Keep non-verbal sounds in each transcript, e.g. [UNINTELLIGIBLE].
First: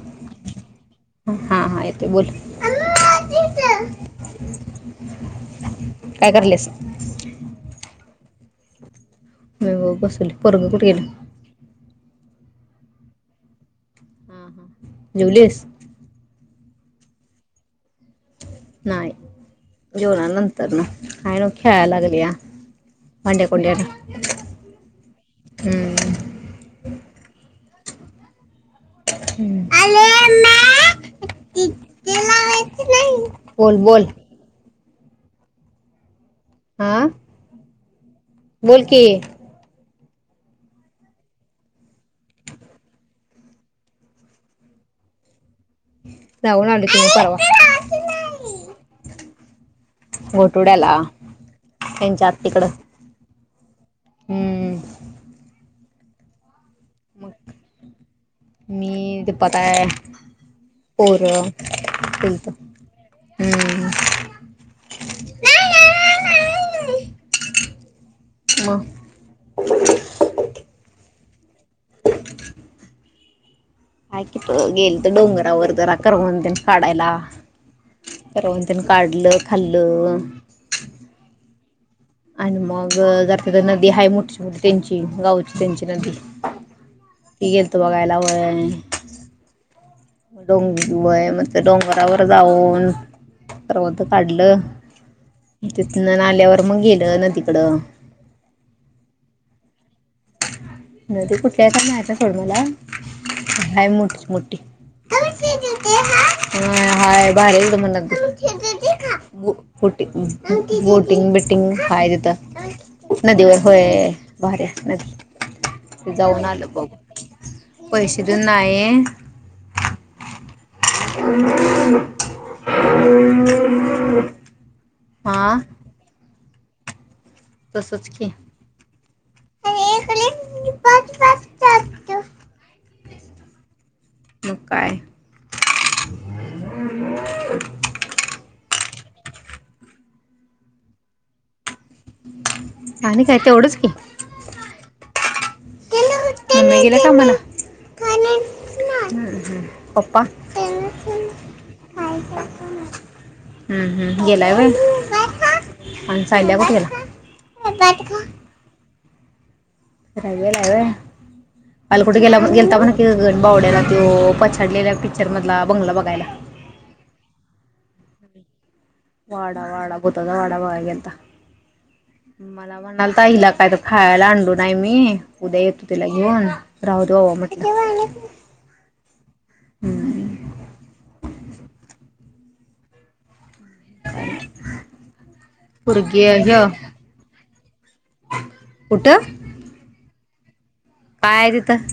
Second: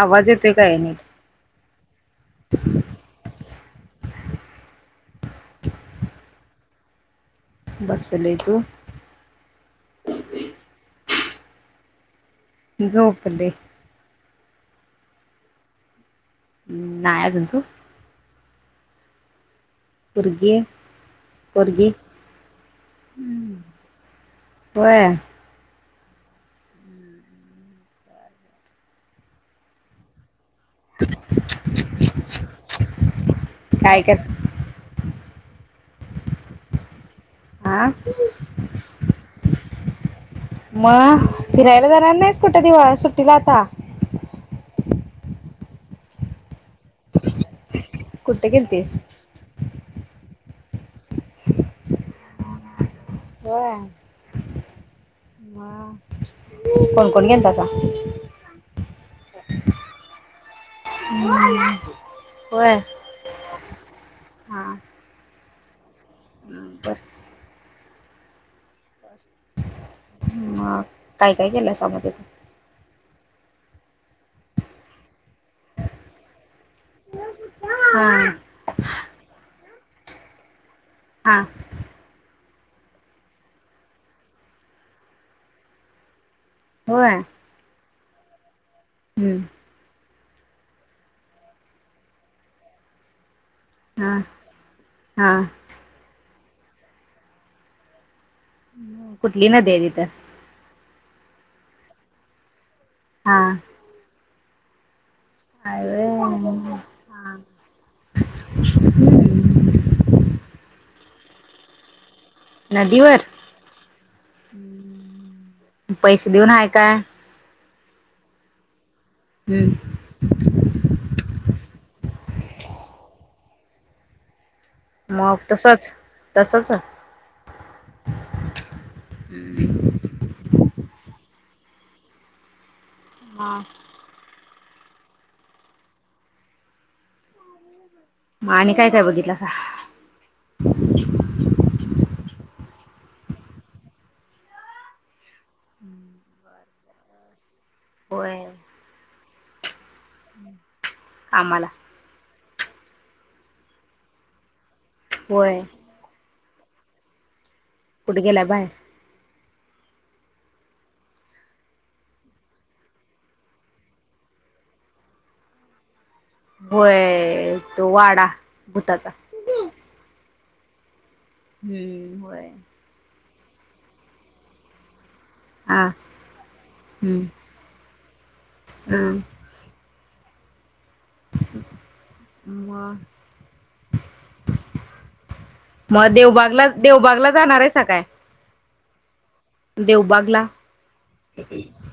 आवाज येतोय काय नीट तोय बोल काय कराल्यास बसलोय तू हो बसलोय पोरगं कुठ गेलं? झोपलय हा हा जेवलीस नाय अजून तु नाय जेवणार पोरगी आहे नंतरन हाय नव खेळाय पोरगी लागलिया भांड्याकुंड्यान होय हम्म हम्म आले बोल काय बोल कर हा. आं बोल की मग फिरायला जाणार नाहीस कुठं दिव सुट्टीला आता जाऊन आलो कुठे गेलतीस [UNINTELLIGIBLE] घोटवड्याला ह्यांच्या आत्तीकडं होय. हम्म. [INAUDIBLE] कोण कोण गेलतासा मी दिपाताइं पोरं गेलतो होय हम्म [INAUDIBLE] हा बर म म काय काय केलयसा म ते हाय की तो गेलतो डोंगर वर जरा करवंद तेन काढायला, हा करवंद तेन काढलं खाल्ल ल हा. आणि मग जर तिथ नदी हाय मोठीची मोठी त्यांची गावची त्यांची नदी होय ती गेलतो बघायला. जावय हम्म. डोंग वय मस्त डोंगरावर जाऊन करवंद हा कढलं हा तिथंन आल्यावर मग गेलं नदीकडं कुठली नदी हाय तिथं नदी कुठली हा [UNINTELLIGIBLE] हाय मोठ मोठी [INAUDIBLE] अरे हा [UNINTELLIGIBLE] टिंग बिटिंग हाय तिथं. नदीवर होय भारी हाय नदी. तिथं पैसे जाऊन देऊन हाय आलं का? बघू पैसे देऊन नाही. हम्म. [UNINTELLIGIBLE] मग हा तसच. तसंच तसच की. हा. मग काय? [UNINTELLIGIBLE] आणि काय काय बघितलासा? आणि काय तेवढंच की. [UNINTELLIGIBLE] [UNINTELLIGIBLE] [UNINTELLIGIBLE] हम्म. होय पप्पा. हम्म कामाला हम्म गेलाय वय. होय. [UNINTELLIGIBLE] कुठे गेला बाहेर. गेलाय होय काल कुठ गेला गेलता [UNINTELLIGIBLE] तो पछाडलेल्या पिक्चर मधला बंगला बघायला. वय तो वाडा भूताचा वाडा वाडा भूतचा वाड बगाय गेलता. हम्म होय. ताईला काय तर खायला आणलो नाही मी उद्या हा येतो तीला घेऊन राहुदे हम्म भावा म्हटलं. हम्म. [UNINTELLIGIBLE] म मग पोरगी ह्य देवबागला देवबागला जाणार आहे. हा काय. उठं? देवबागला. काय तिथं?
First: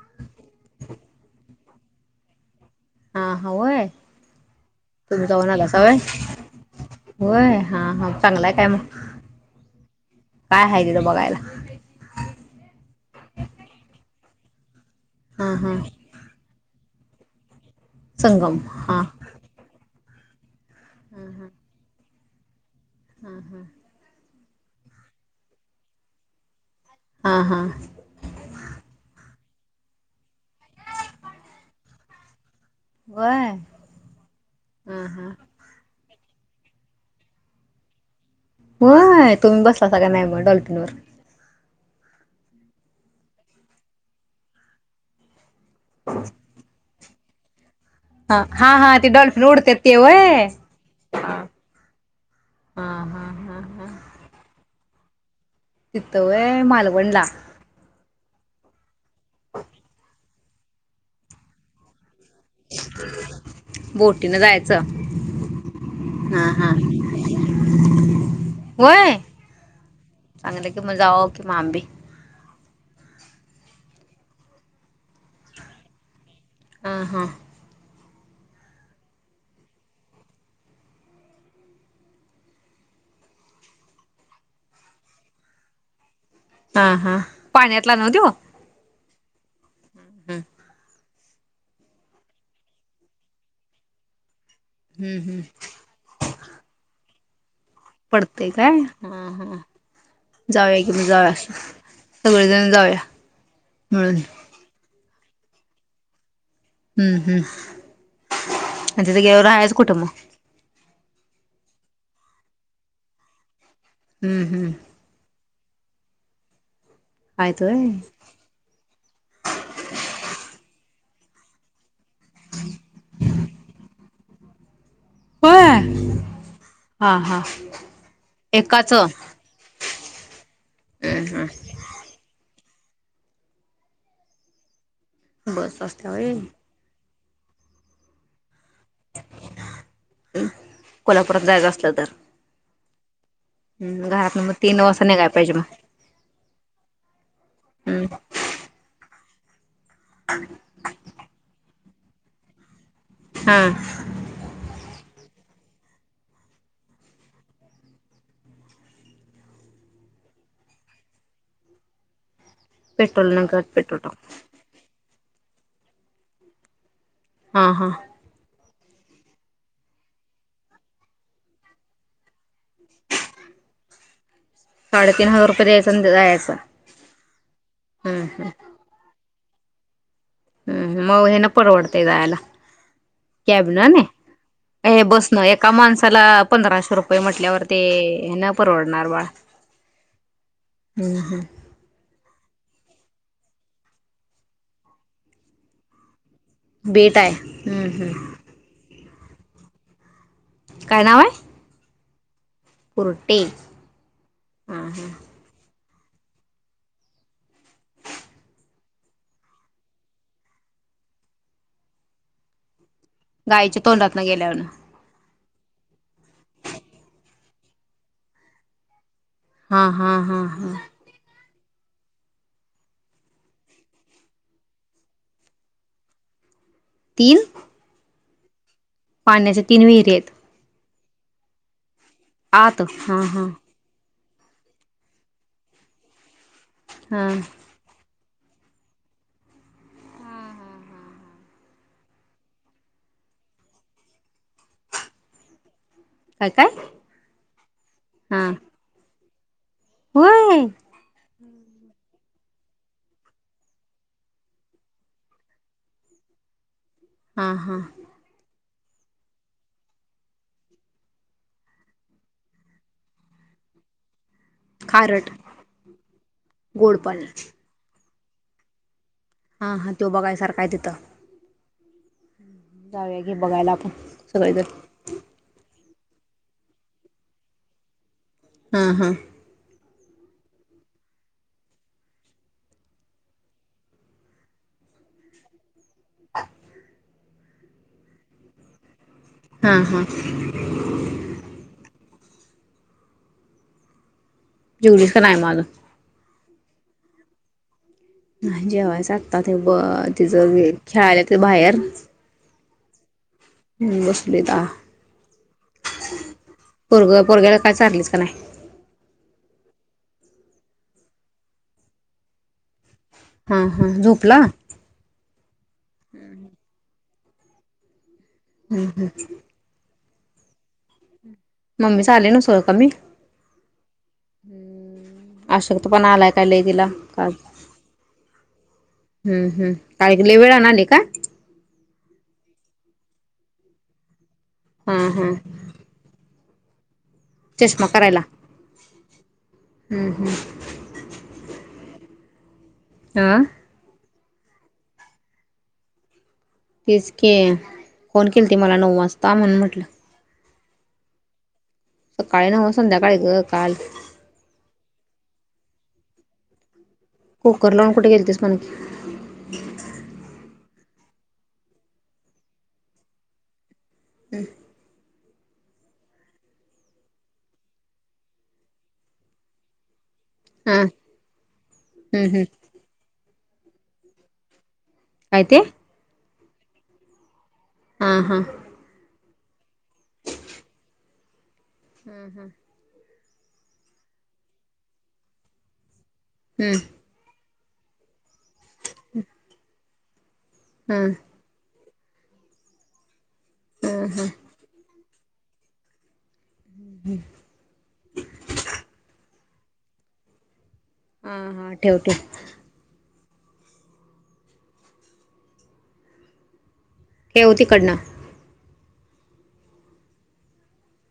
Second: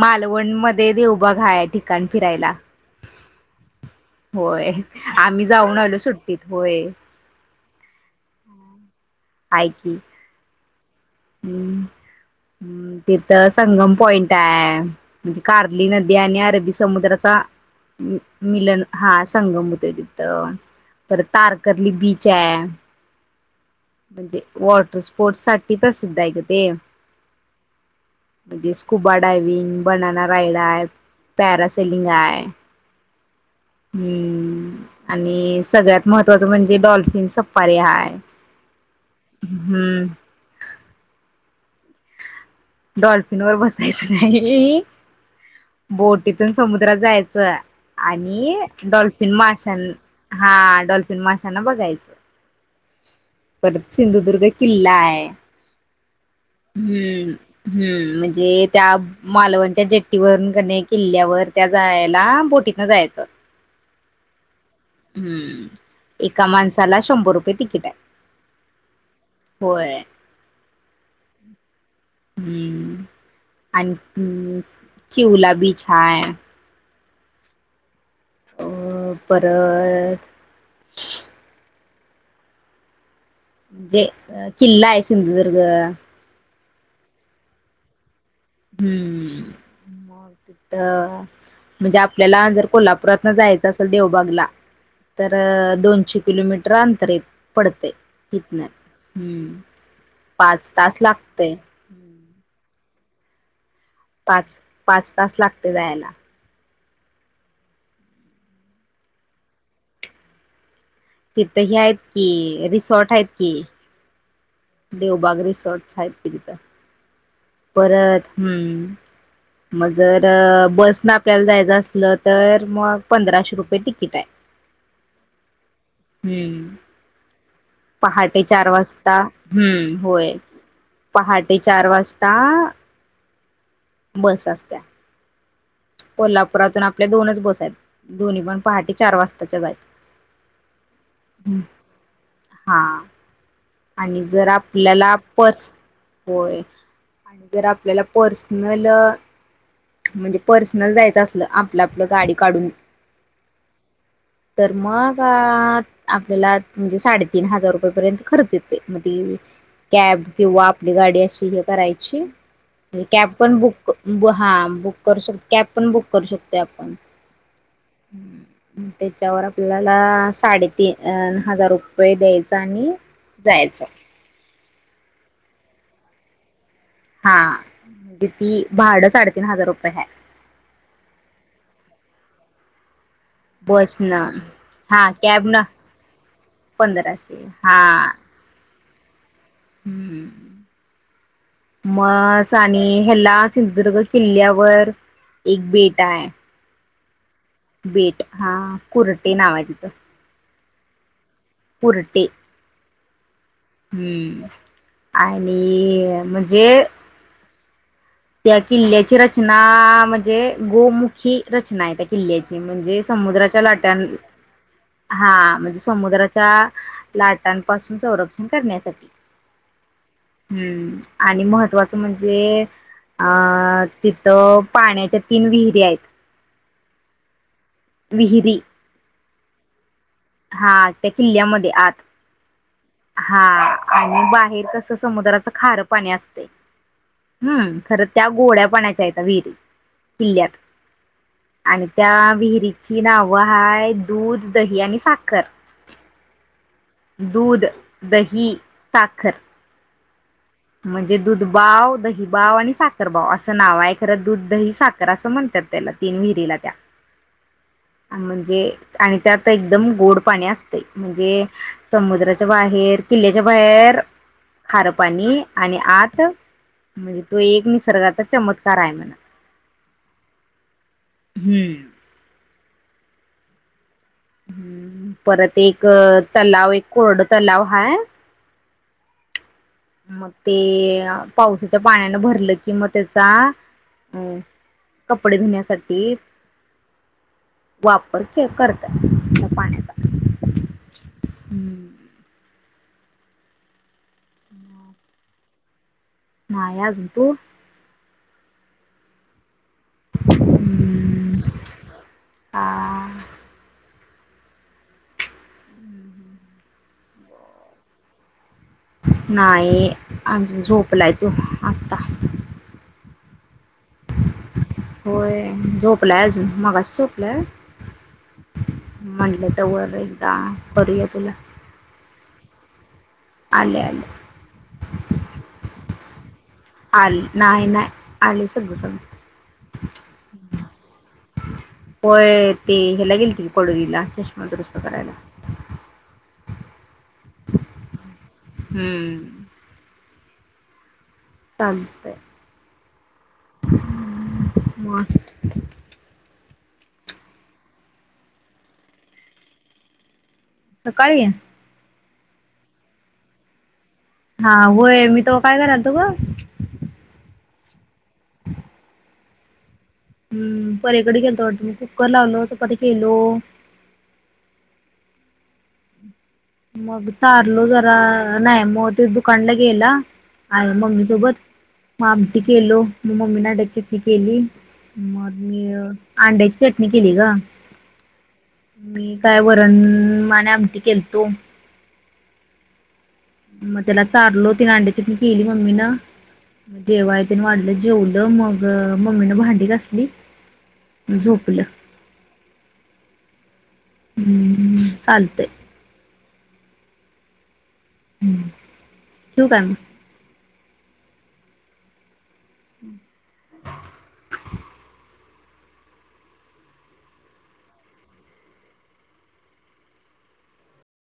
मालवणमध्ये देवबाघ हाय ठिकाण फिरायला. हा हा होय होय तुम्ही आम्ही जाऊन आलासा वय आलो सुट्टीत होय. होय हा हा चांगलाय काय मग? हाय की काय आहे तिथं बघायला हम् हम् तिथं संगम पॉइंट टाय. म्हणजे हा हा कार्ली नदी आणि अरबी समुद्राचा संगम मिलन, हा हां संगम होतय तित. [INAUDIBLE] पर तारकली बी च्याया हां-हां. म्हणजे, वॉटर स्पोर्टस साठी प्रसिद्ध हाय गं ते. हा हा म्हणजे स्कूबाट डायविंग, बनना राईड आय, पॅरा सिलिंग आय. वय हम्म, हा हा आणि सगळ्यात महत् त ज म्हणजे डॉल्फिन सफारी हाय. होय, तुम्ही बसला होता हम्म का नाही म डॉल्फिनवर? डॉल्फिनवर बसायचं नाही. बोटीथून समुद्रात जाय [UNINTELLIGIBLE] हा आणि, हा हा ते डॉल्फिन उडते माशान् ते वय हां डॉल्फिन माशांना बघायचं. हा हा हा परत सिंधुदुर्ग एक् किल्ला आय. तितं वय मालवणला. जे त्याब् मालवनच्या जेट्टीवरून कनी किल्ल्यावर त्या जाय लांब बोटीतनं जायाचं. बोटीनं जायचं हम्म्म एका हा हा माणसाला शंभर रुपये तिकिट आय, होय होय. चांगलं कि मग जावा कि मग आंबे हम्म आणि् अं चिवला बीछ हाय. आं हां. अं परत म्जे किल्ला आय सिंधुदुर्ग. हां-हां पाण्यातला नव त्यो? हम्-हम् म हम्म तितं म्हणजे आपल्याला जर कोल्हापुरातनं जायचं असेल देवबागला. हम्म तर हम्म दोनशे किलोमीटर अंतरेत. पडतंय काय? हां हां पाच जाऊया तास कि जाव्या, लागतय सगळेजण जाऊया. मिळून पाच पाच तास लागते जायला हम्म हम्म आणि तिथं गेव आहेच कुटुंब तिथही आहेत कि रिसॉर्ट आहेत कि हम्म हम्म ो छाय तिक तर आहेत होय. परत हम् मग जर बस ना आपल्याला जायचं असल तर मग पंधराशे रुपये तिकीट आहे होय. हम् हा हा पहाटे चार एकाच वाजता हम्म होय पहाटे चार वाजता ह बस असत बस असस्त्या वई आपल्या दोनच बस दोन्ही पण पहाटे चार वाजताच्या जाय कोल्हापुरात जायचं असलं तर हा आणि घरात जर मग तीन वाजता आपल्याला निघाय पाहिजे पर्स होय आणि जर आपल्याला मग पर्सनल म्हणजे पर्सनल जायचं असलं आपलं गाडी काढून हा तर म आपल्याला म्हणजे साडेतीीन हजार रुपये पर्यंत खर्च म कॅब किंवा आपली गाडी अशी हे करायची कॅब पेट्रोल न पण गट बुक पेट्रोल टाक हा बुक ू शकतो कॅब पण बुक करू शकतो आपण हा हा त्याच्यावर आपल्याला साडेतीन हजार रुपये द्यायचा आणि जायचं साडेतीन हजार रुपये द्यायचां द्यायचं हा म्हणजे ती भाडचढते. तीन हजार रुपयेै. हम्म मऊ हे ना परवडतेय जायला. कॅब न न हे हा बसन कॅब न एका माणसाला पंधराशे रुपये म्हटल्यावर ते ना. परवडणार बाळ हम्म हम्म हम्म म. आणि ह्याला सिंधुदुर्ग किल्ल्यावर एक बेट आहे. बेटा आहेय. बीट हा. कुर्टी नाव आहे तिचं. काय नाव आहे? कुर्टी. कुरटे हम्म आणि म्हणजे- - त्या किल्ल्याची रचना म्हणजे गोमुखी रचना आहे. त्या किल्ल्याची म्हणजे समुद्राच्या गायच्या लाट तोंडात न गेल्यावर हा. म्हणजे समुद्राच्या लाटांपासून संरक्षण करण्यासाठी. हा हा हा हा हम्म आणि मह महत्वाचं म्हणजे अं तिथं पाण्याच्या तीन विहिरी आहेत. तीन. विहिरी. पाण्याच्या तीन विहिरी आहेत. हा त्या किल्ल्यामध्ये आत. आ तो हा हा. आणि बाहेर कस समुद्राच खार पाणी असते. हा हम्म खरंच. त्या गोड्या पाण्याच्या आहेता विहिरी किल्ल्यात आणि त्या विहिरीची नावं ह दूध, दही आणि साखर. अच्छा. दूध, दही, साखर. होय. दुध बाव, दही बाव आणि साखर बाव असं नाव आहे खरं दूध, दही 'साखर असं म्हणतात त्याला तीन विहिरीला त्या. हा हा म्हणजे आणि त्यात एकदम गोड पाणी असतय. म्हणजे समुद्राच्या बाहेर किल्ल्याच्या बाहेर खारं खारट पाणी आत गोड म्हणजे पाणी त एक निसर्गाचा चमत्कार आहे म्हणा. हा हा त्यो बघायसारखा हाय तिथं. हम्म जाऊया की बघायला आपण सगळेजण हम्म परत एक अ तलाव एक कोरड तलाव हाय हा हा मग ते पावसाच्या पाण्यानं भरलं कि मग त्याचा अ कपडे धुण्यासाठी [UNINTELLIGIBLE] वापर करतात. त्या हा पाण्याचा हा हूं जेवलीस का नाय म अजून नाय अजून तू न्हाय जेवायचं आत्ताच ते ब तिज हे खेळाला ते बाहेर आ आ बसलीत आ पोरग पोरग्याला काय चारलीस का नाय नाही अजून झोपलाय तो आत्ता हा हा झोपला होय. झोपला अजून मगासोच [UNINTELLIGIBLE] म्हणलं त वर हेनं [UNINTELLIGIBLE] पडूया बोला मम्मी चा आल न सोय कमी आलंय आलंय तु बनालाय का लय तिला का आले सगळं हम् हम् [UNINTELLIGIBLE] वेळानं आले का हेला गेलती कॉडोलीला म दुरुस्त हा करायला हा चष्मा करायला हम्म हूं [UNINTELLIGIBLE] [INAUDIBLE] हाआ म तेच के फोन केलीत मला नऊ वाजता म्हणून म्हटलं सकाळी सकाळी नव्ह संध्याकाळी ग काल हा होय मी तवा काय करालतो ग कुकर लावून कुठे घेेततेस मन क हम्म पलीकडे गेल तो वाटतं मी कुकर लावलो, चपाती केेलो. हम्म मग चारलू जरा नाही, मग ते दुकानला गेला आहे हा मम्मी सोबत, मग हम्म आमटी हम्म केलो, मग मम्मी ना डेक् शिट्टी केली मग काय ते मी अंड्याची चटणी केली गं हा हा काय वरण आणि आमटी केलतो हम्म हं मग त्याला चारलो तीन अंड्या चटणी केली मम्मीनं हम्म जेवायतेन वाढ लो जेव लो मग, मम्मीन भांडी घासली. हा झोपलं हम्म हम्म चालतंय हम्म ठेवू काय म? हा हा ठेव ठेव. [INAUDIBLE] ठेव तीकडनं.